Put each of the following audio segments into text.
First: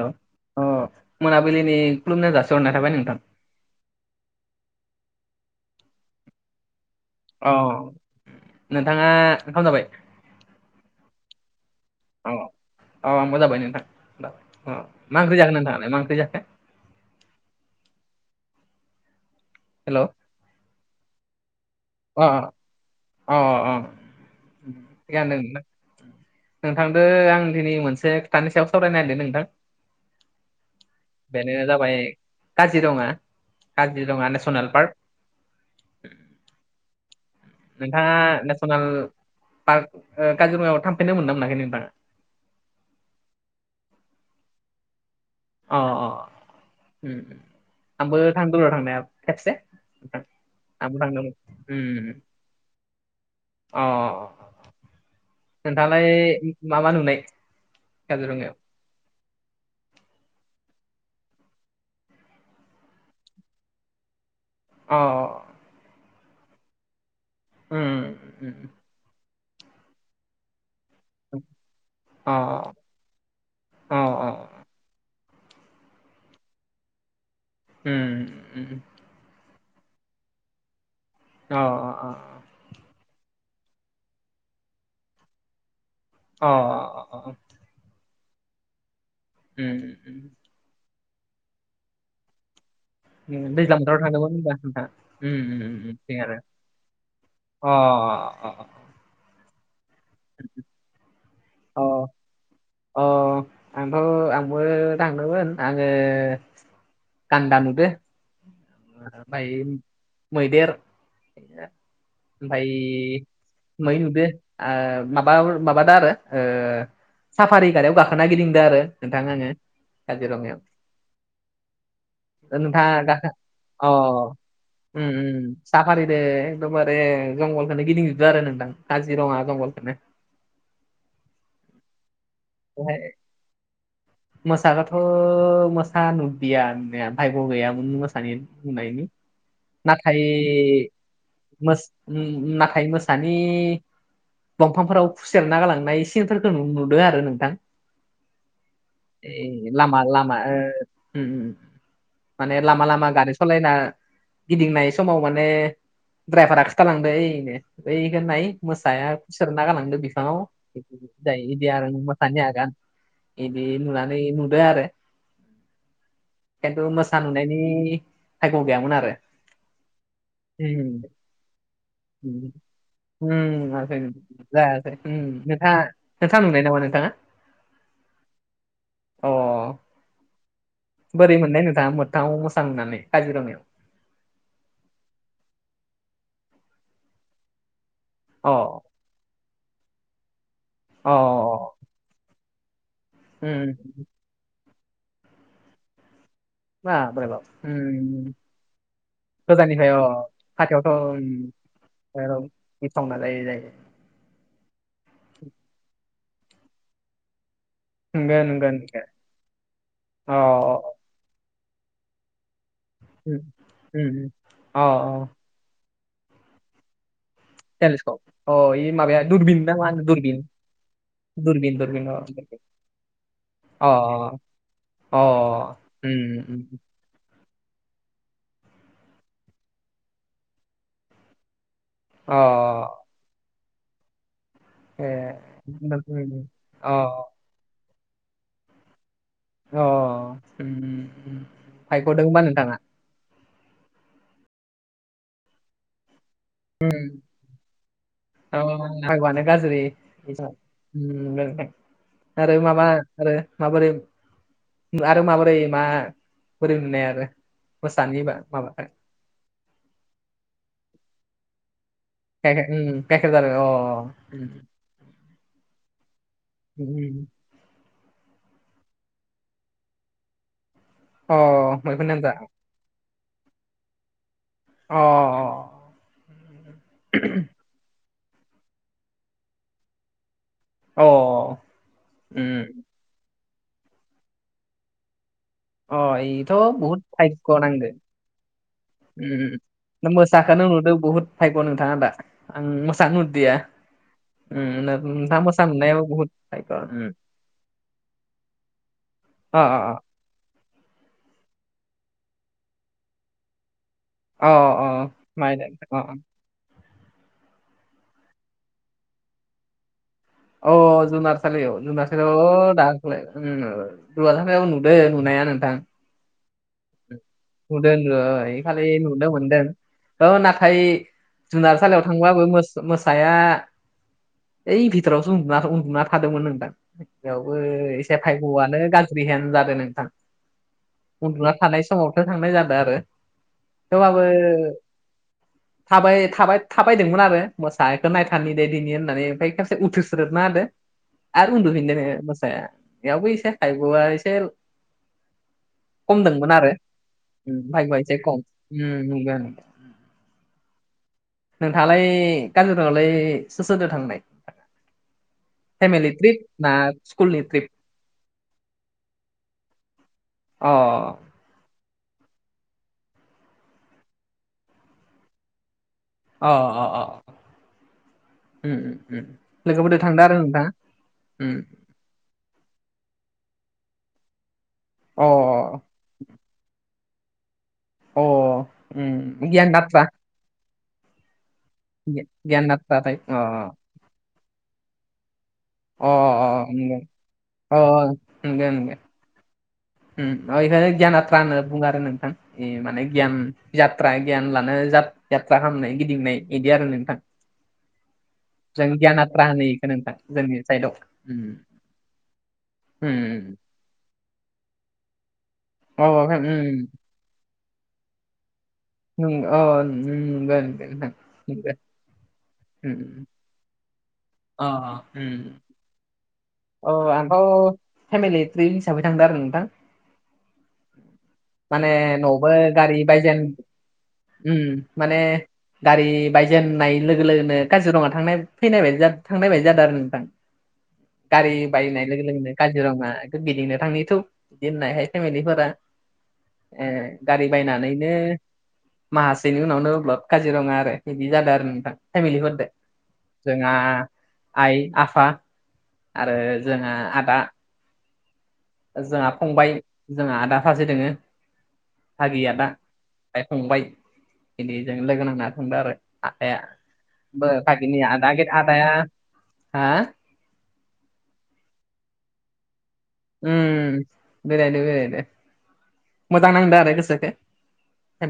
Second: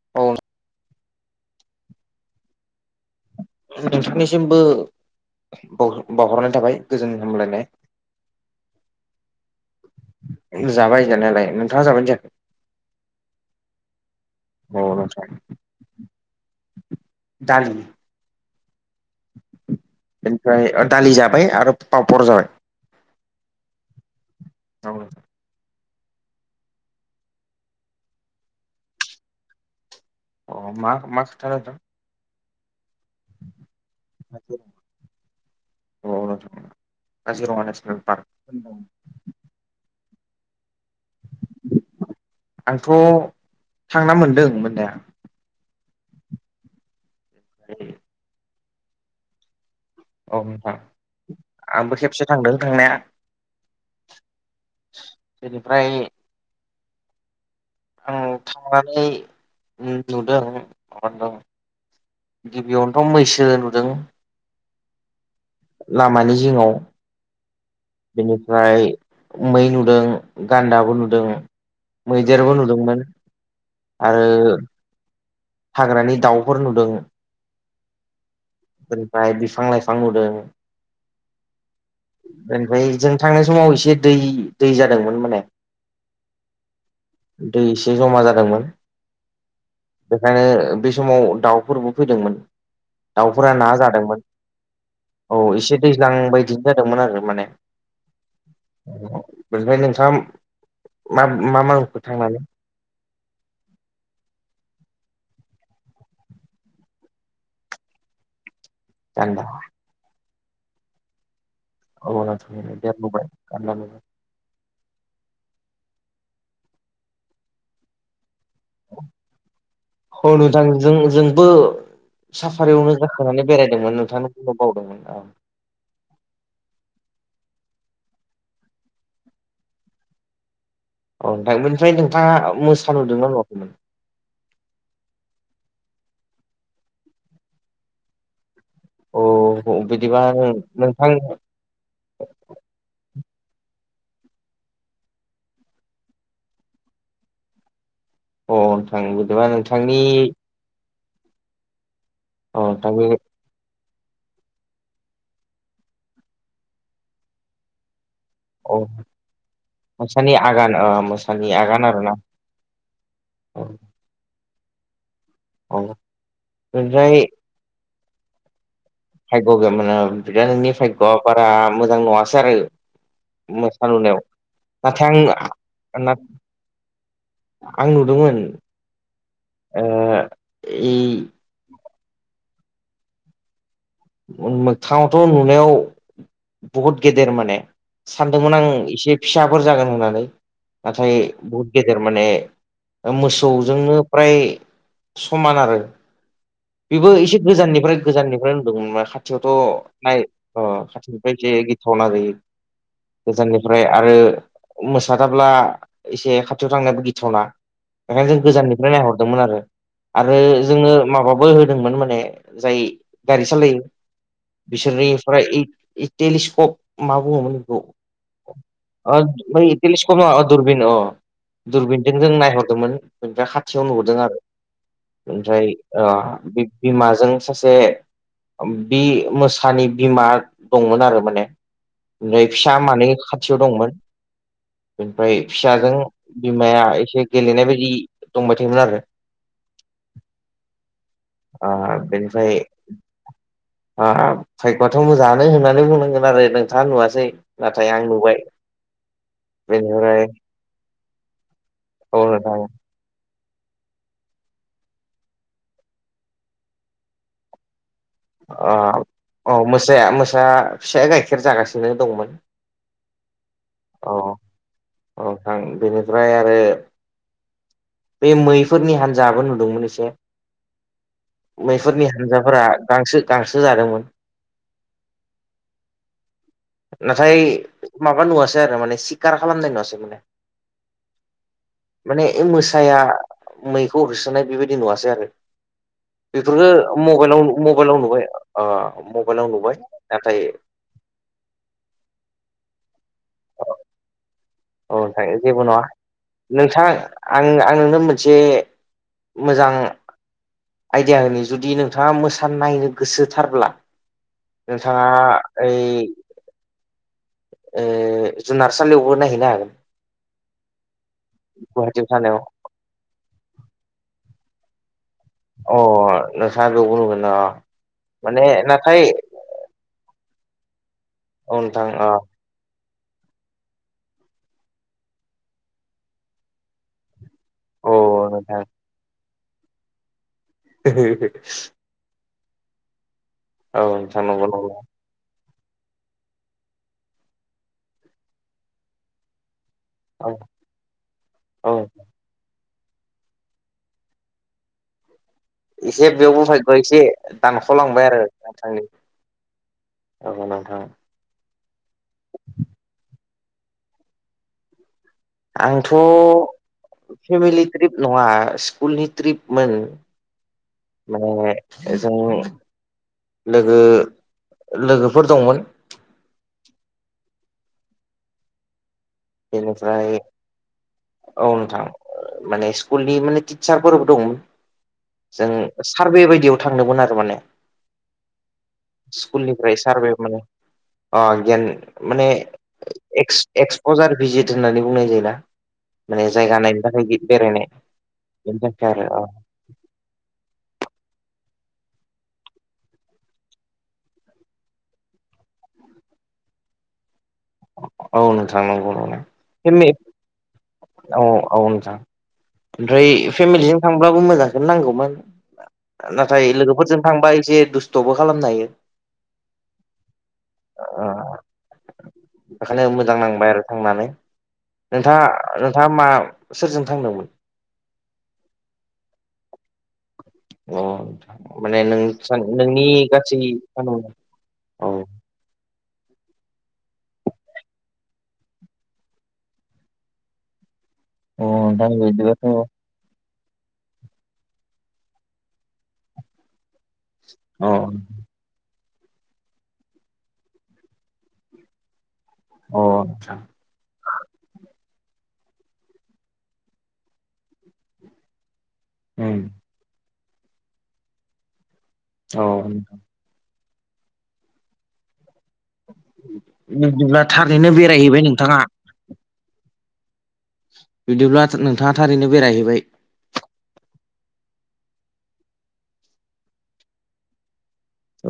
हेल' औ अ मोनाबिलिनि खुलुमनाय जासि हरना थाबाय नोंथां। नोंथांनिसिमबो बावहरनाय थाबाय गोजोन अ हामलायनाय नोंथाङा ओंखाम जाबाय? जाबाय जानायालाय नोंथाङा जाबानो जायाखो औ आंबो जाबाय नोंथां मा ओंख्रि जागोन नोंथाङालाय मा ओंख्रि जाखो? दालि [inaudible] हेल' बेनिफ्राय दालि जाबाय आरो अ पापर जाबाय अ अ अ औ गानदों। नोंथांदो आं दिनै मोनसे खोथानि सायाव सावरायनो नागिरदों नोंथां अ मा मा खोथा बेनो नोंथां जाबाय काजिरङा काजिरङा नेसनेल पार्क अ काजिराङा नेसनेल पार्क। पार काजिरङायाव थामफेरनो मोनदोंना मोनखै नोंथाङा? आंथ' थांना मोनदों मोननाया अ अ उम आंबो थांदों र' थांनाया खेबसे औ नोंथां आंबो थांदोंमोन आंबो उम खेबसे थांदों थांनाया अ बेनिफ्राय नोंथाङालाय माबा नुनाय? काजरङायाव मने ओ उनदुदों मोनदों गिबियावनोथ' मैसो नुदों अ लामानि जिङाव उम उम बेनिफ्राय मै नुदों गान्दाबो नुदों। ओं अ मैदेरबो नुदोंमोन अ आरो हाग्रानि दाउफोर नुदों। उम्म उम्म। ओनफ्राय बिफां लाइफां नुदों। अ अ अ। ओमफ्राय जों थांनाय समाव एसे दै दै जादोंमोन माने अ अ। दै एसे जमा जादोंमोन उम उम बेखायनो बे समाव दाउफोरबो फैदोंमोन। दाउफोरा ना दैज्लां बोथोराव जादोंमोन थांदोंमोन होनबा नोंथाङा औ उम उम एसे उम दैज्लां थिग आरो बायदि दोनदोंमोन आरो माने अ अ ओनिफ्राय नोंथाङा मा मा अ नुखो थांनानै? अ आंथ' आंबो थांदोंमोन आङो गान्दा नुदो गान्दा ओमाय मैदेर औ नोंथां ओमफाय दे बुंबाय गान्दा नुबाय मै नुदों ओ माबा माब दा आरो ओ साफारि गारियाव गाखोना गिदिंदों आरो नोंथां आंङो औ काजिरङायाव नोंथां जों जोंबो ओ साफारियावनो नोंथाङा गाखो गाखोनानै अ बेरायदोंमोन नोंथांनो बुंनो बावदोंमोन उम्म औ उम्म। साफारिदो एखदमबारे जंगलखौनो गिदिंजोबदो आरो नोंथां काजिरङा जंगलखोनो औ नोंथां बिनिफ्राय नोंथाङा मोस नुदोंना नुवाखैमोन? मोसाखोथ' मोसा नुदिया नुनाया भायग' गैयामोन मोसानि बुंनायनि अ बिदिबा नाथाय नोंथां अ मोस उम नाथाय मोसानि दंफांफोराव खुसेरना गालांनाय सिनफोरखौ नुदों आरो नोंथां। नोंथां बिदिबा ए नोंथांनि लामा लामा ओ अ माने लामा नोंथांनि लामा गारि सलायना गिदिंनाय समाव माने ड्राइभारा खिथालांदो ऐनो बैखो नाय अ मोसाया खुसेरना गालांदों मोसानि बिफाङाव आगान ओ मोसानि जायो बिदिया आगान आरो आरोना [unintelligible] आगान औ बिदि नुनानै नुदो आरो। औ खिन्थु ओमफ्राय मोसा नुनायनि भायग' गैयामोन आरो। भाय्ग' [unintelligible] नोंनि भाग'आ उम बारा मोजां नङासै आरो। [unintelligible] उम्म मोसा नुनायाव जायासै नाथाय नोंथाङा आं नोंथा नुनाय नामा नोंथाङा? आं नुदोंमोन। अ। ओ इ बोरै मोननाय नोंथाङा मोगथांङाव मोसा नुनानै काजिरङायाव? मोगथाङावथ' नुनायाव बहुत गेदेर माने। अ सानदोंमोन आं एसे फिसाफोर जागोन होननानै अ नाथाय बहुद गेदेर माने उम मोसौजोंनो फ्राय समान आरो। बेबो बाब रे एसे बाब गोजाननिफ्राय उम गोजाननिफ्राय खाथियावथ' गोजाननिफ्राय अ नाय ओ खाथियावथ' खाथिनिफ्राय उम एसे गिथावना जायो गिथावना जायो जायो गोजाननिफ्राय आरो मोसाथाब्ला एसे खाथियाव थांनायाबो गिथावना। बेखायनो नंगौ जों नंगौ गोजाननिफ्राय नंगौ नायहरदोंमोन आरो अ आरो जोङो माबाबो होदोंमोन माने जाय उम गारि सालायो उम उम। अ बिसोरनिफ्राय ऐ [unintelligible] टेलिस्कप मा बुङोमोन? औ टेलिस्कप अ इ अ माबाया दुरबिन ना बै मा होनो तेलिस्कप दुरबिन अ। दुरबिन दुरबिन अ दुरबिनजों जों दुरबिन नायहरदोंमोन बेनिफ्राय खाथियाव अ नुहरदों आरो। अ ओमफ्राय ओ उम बे उम बिमाजों सासे बि मोसानि बिमा दंमोन आरो माने अ नै फिसा मानै थियाव दंमोन ए बेमफ्राय फिसाजों बिमाया अ एसे गेलेनाय बायदि दंबाय थायोमोन आरो। अ उम उम। आ फायग'दों होनबा बेनिफाय नोंथाङा आ फायबाथ मोजाङानो होननानै बुंनांगोन आरो नों थाङा उम नुवासै नाथाय आं नुबाय। अ ओ ओम आरो माबा आरो माबोरै आरो माबोरै मा बोरै नुनाय आरो? मोसानि बा माबा आ औ मोसाया मोसा फिसाया गाइखेर जागासिनो दंमोन। [unintelligible] अ औ उम उम। औ थां बेनिफ्राय आरो उम बे मैफोरनि हान्जायाबो नुदोंमोन एसे। अ मैफोरनि मैखुन हान्जा हानजाफोरा गांसो गांसो जादोंमोन। अ अ अ। नाथाय माबा नुवासै आरो माने सिखार खालामनाय नुवासै माने। अ माने उम ओय मोसाया मैखौ होसोनाय बेबायदि नुवासै आरो। अ इथ' बेफोरखो बहुद मबल भायग' नांगो मबाइलाव नुबाय ओ मबाइलाव नुबाय। नाथाय मोसाखोनो नुदों बुहुद फायग' नोंथाङा दा आं मोसानो नुदिया। उम औ नोंथां नोंथाङा मोसा जेबो नङा नुनायाबो बुहुद भायग' नोंथां उम आं आं नोंनो मोनसे अ मोजां अ अ आइदिया होनो जुदि नोंथाङा मोसा नायनो गोसोथारब्ला अ अ नोंथाङा माइ ओइ अ अ ओ जुनारसालियावबो नायहैनो हागोन। अ जुनारसालियाव गुवाहाटियाव थानायाव जुनारसालियाव अ दाखलै ओ जुनारसालियाव नुदो नुनाया। [unintelligible] [unintelligible] नुदों ओ माने इखालि नाथाय नुदों मोनदों। ओ नाथाय औ नोंथां जुनारसालिायाव अ थांब्लाबो मो मोसाया ओइ भितरावसो उन्दुना उन्दुना थादोंमोन नोंथां। बेयावबो औ एसे नोंथां भायगवानो गाज्रिहेन जादों नोंथां। [unintelligible] नाय समावथ' थांनाय जादों आरो औ नोंथां थेवब्लाबो नंगौ नंगौ थाबाय थाबाय थाबायदोंमोन आरो मोसानायखौ नायथारनि दे दिनि होननानै ओमफ्राय खेबसे उथुस औ सोदोदना होदो आरो औ उन्दुफिनदोनो मोसाया इयावबो एसे भायगवा एसे एसे खमदोंमोन आरो बेयावबोफायग एसे उम भाग्यआ दानख'लांबाय एसे आरो खम नोंथांनि। उम नंगौ औ नोंथां। नोंथाङालाय काजिरङालाय सोर सोरदो थांनाय? आंथ' फेमेेलि त्रिप ना सकुलनि फेमिलि त्रिप? ट्रिप नङा स्कुलनि ट्रिपमोन। अ माने जों लोगो लोगोफोर दंमोन। अ अ अ उम उम उ। लोगोफोरजों बेनिफ्राय थांदों आरो नोंथाङा। ओ माने स्कुलनि माने टिचारफोरबो दंमोन। अ जों सारभे बायदियाव थांदोंमोन आरो माने। अ उम गियान स्कुलनिफ्राय नाथ्रा सारभे माने अ गियान [unintelligible] अजार भिजित होननानै बुंनाय जायोना‌। अ माने जायगा अ नायनो नंगौ थाखाय गि बेरायनाय अ बेनि थाखाय आरो अ। उम ओयहायनो गियान याथ्रा होनना बुङो आरो नोंथां। ए माने गियान जात्रा गियान लानो जात जात्रा खालामनाय गिदिंनाय इदि आरो नोंथां। [inaudible] औ नोथां जों नंगौ औ। गियान आथ्रा होनो इखो नोंथां जोंनि साइडआव औ उम औ नोथां। ओमफ्राय उम फेमिलिजों थांब्लाबो मोजांखौनो नांगौमोन माबाखो नाथाय उम लोगोफोरजों थांबा एसे दुस्थ'बो खालामनो हायो उम अ [unintelligible] बेखायनो मोजां उम नांबाय आरो थांनानै अ नोंथाङा नोंथाङ मा सोरजों औ थांदोंमोन आंथ' फेमिलि ट्रिप हिसाबै थांदों आरो नोंथां अ माने नों सान नोंनि गासै [unintelligible] उ औ माने गारि बायजेननाय लोगो लोगोनो काजिरङा थांनाय फैनाय बायदि थांनाय बायदि जादों आरो नोंथां अ गारि नोंथां बायनाय लोगो बिदिबाथ' लोगोनो अ काजिरङा गिदिंनो थांनि थु बिदि होननायहाय फेमिलिफोरा ए गारि अ बायनानैनो माहासेनि उनावनो ब्लद काजिरङा आरो बिदि जादों आरो नोंथां। फेमिलिफोरदो आतसा जोंहा आइ आफा आरो जोंहा आदा जोंहा उम फंबाय जोंहा आदा खासे दोङो फागि औ आदा। खायखांबाय इदिजों लोगो नांना होनदो आरो आदाया बिब्दिब्ला थारैनो फागिनि बेरायहैबाय आदा गे नोंथाङा आदाया हा बिदिब्ला नोंथाङा थारैनो बेरायहैबाय उम बेरायदो बेरायदो मोजां नांदो आरो गोसोखो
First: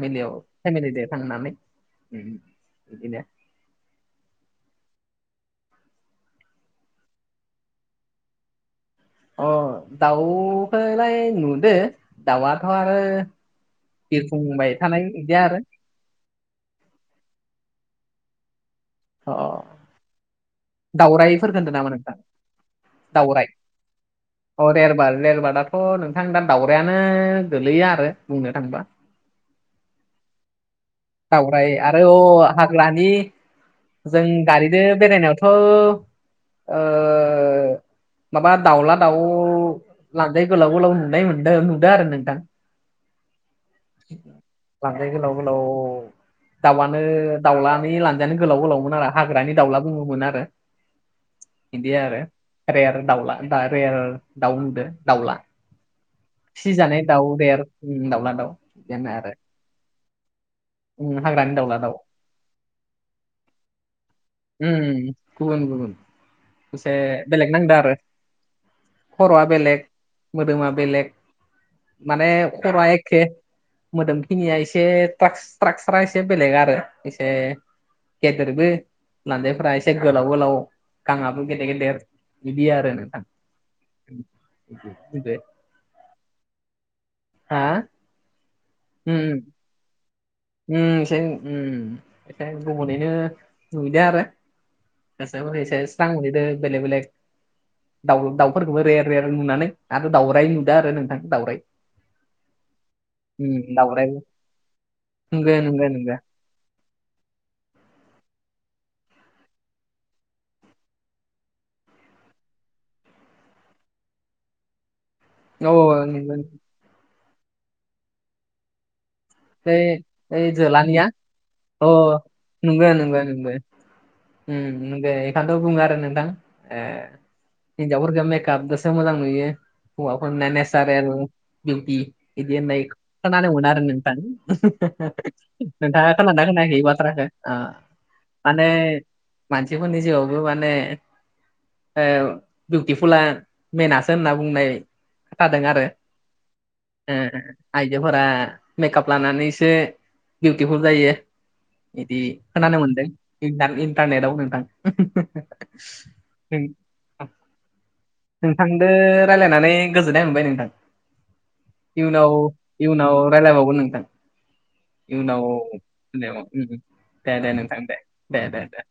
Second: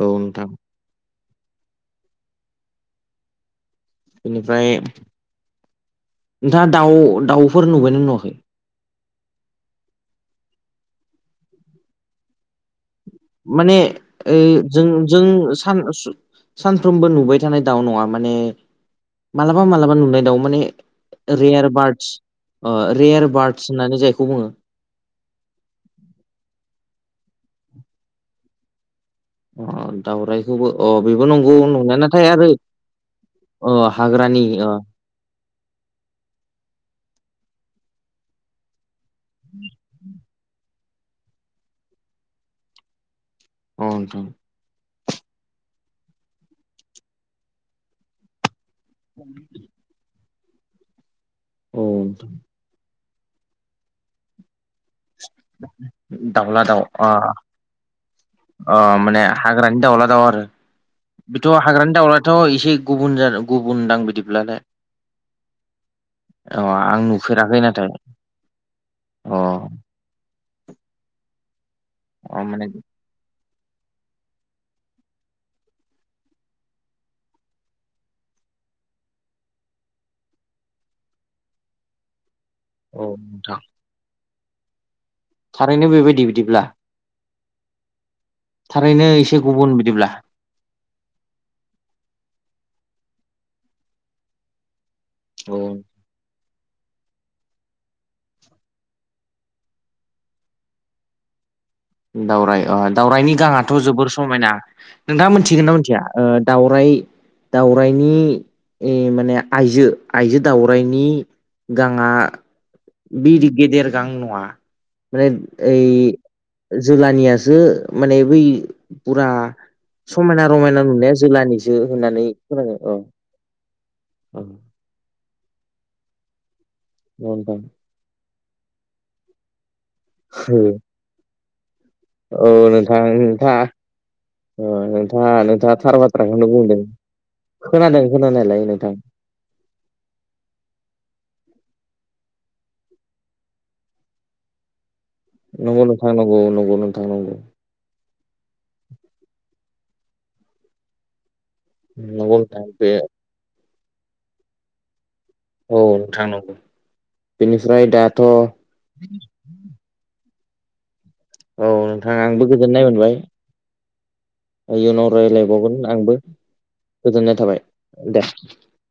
औ नोंथां फेमिलिजों थांनानै बिदिनो बेनिफ्राय नोंथाङा दाउ दाउफोर नुबायना नुवाखै अ दाउखौलाय नुदो दाउआथ' आरो माने ओ बिरफुंबाय जों थानाय बिदि जों आरो सान सु सानफ्रोमबो नुबाय थानाय दाउ नङा माने अ मालाबा मालाबा नुनाय दाउ माने दावराइफोरखौ रेयार होनदों नामा बार्डस नोंथां अ रेयार बार्टस होननानै जायखौ बुङो रेयार बार्द बार्दथ' नोंथां दा दावरायानो गोलैया आरो बुंनो थाङोबा अ दावरायखौबो अ बेबो नंगौ दावराइ नंनाय नाथाय आरो अ हाग्रानि अ हाग्रानि अ हो ओ माबा दाउला दाउ लानजाय गोलाव गोलाव नुनाय मोनदों नुदो आरो नोंथां अ नोंथां लानजाय गोलाव गोलाव दाउआनो दाउलानि लांजायानो गोलाव गोलाव मोन आरो हाग्रानि दाउला बुङोमोन आरो बिदि औ आरो रेयार दाउला दा रेयार दाउ नुदो दाउला दाउला फिसिजानाय दाउ रेयार उम दाउला दाउ अ बेनो माने आरो हाग्रानि दावला दाव आरो उम बेथ' दाउला हाग्रानि दाउ दाउलाथ' एसे गुबुन जा गुबुनदां बिदिब्लालाय उम गुबुन गुबुन अ एसे आं बेलेग नुफेराखै नांदो आरो नाथाय अ खर'आ बेलेग मोदोमा बेलेग माने खर'आ एक एके मोदोमखिनिया एसे ट्राक ट्राकसारा एसे बेलेग आरो एसे गेदेरबो लान्जायफ्रा एसे गोलाव गोलाव गांआबो गेदेर गेदेर बिदि आरो नोंथां थारैनो बेबायदि बिदिब्ला हा थारैनो उम एसे गुबुन बिदिब्ला उम एसे उम एसे गुबुनैनो नुदो आरो एसे औ हरै एसे स्रां नुहैदो बेलेग बेलेग दाउ दाउफोरखौबो रेेयार रेेयार नुनानै आरो दाउराय नुदो आरो नोंथां दाउराय दावराय अ दाउरायनि गांआथ' जोबोर दाउराइबो समायना नोंथाङा नंगो मोनथिगोन ना नंगो मिथिया नंगो ओ दावराय दावरायनि ओ माने आइजो आइजो दाावरायनि गाङा बिदि गेदेर गां नङा माने औ ओइ नंगो जोलानियासो माने बै फुरा ओइ समायना ओइ रमायना जोलानिया नुनाया जोलानि जो अ होननानै खोनायो ओ। [unintelligible] उम [unintelligible] बेखायनोथ' बुङो आरो नोंथां ए [unintelligible] हिन्जावफोरखो मेकआपजोंसो मोजां नुयो हौवाफोरना नेसारेल बिउटि औ इदि होन्नाय नोंथां औ नोंथां नोंथाङा खोनादोंमोन आरो नों ओ नोंथाङा [unintelligible] थार नोंथाङा खोनादोंना बाथ्राखौनो बुंदों खोनायाखै बाथ्राखौ ओ खोनादों खोनानायालाय माने नोंथां मानसिफोरनि जिउआवबो माने ओ बिउटिफुला मेेनासो होनना बुंनाय खोथा दों नंगौ आरो नोंथां नंगौ नंगौ नोंथां ओ नंगौ आइजोफोरा मेकाप लानानैसो बिउटिफुल जायो। बिदि नंगौ नोंथां खोनानो बे मोनदों इन्टा-इन्टारनेटाव नोंथां औ नोंथां नंगौ बेनिफ्राय दाथ' नोंथांदो राय्लायनानै गोजोननाय मोनबाय नोंथां औ नोंथां इयुनाव आंबो गोजोननाय इयुनाव मोनबाय रायलायबावगोन नोंथां। इयुनाव रायलायबावगोन आंबो गोजोननाय दे दे थाबाय नोंथां दे दे दे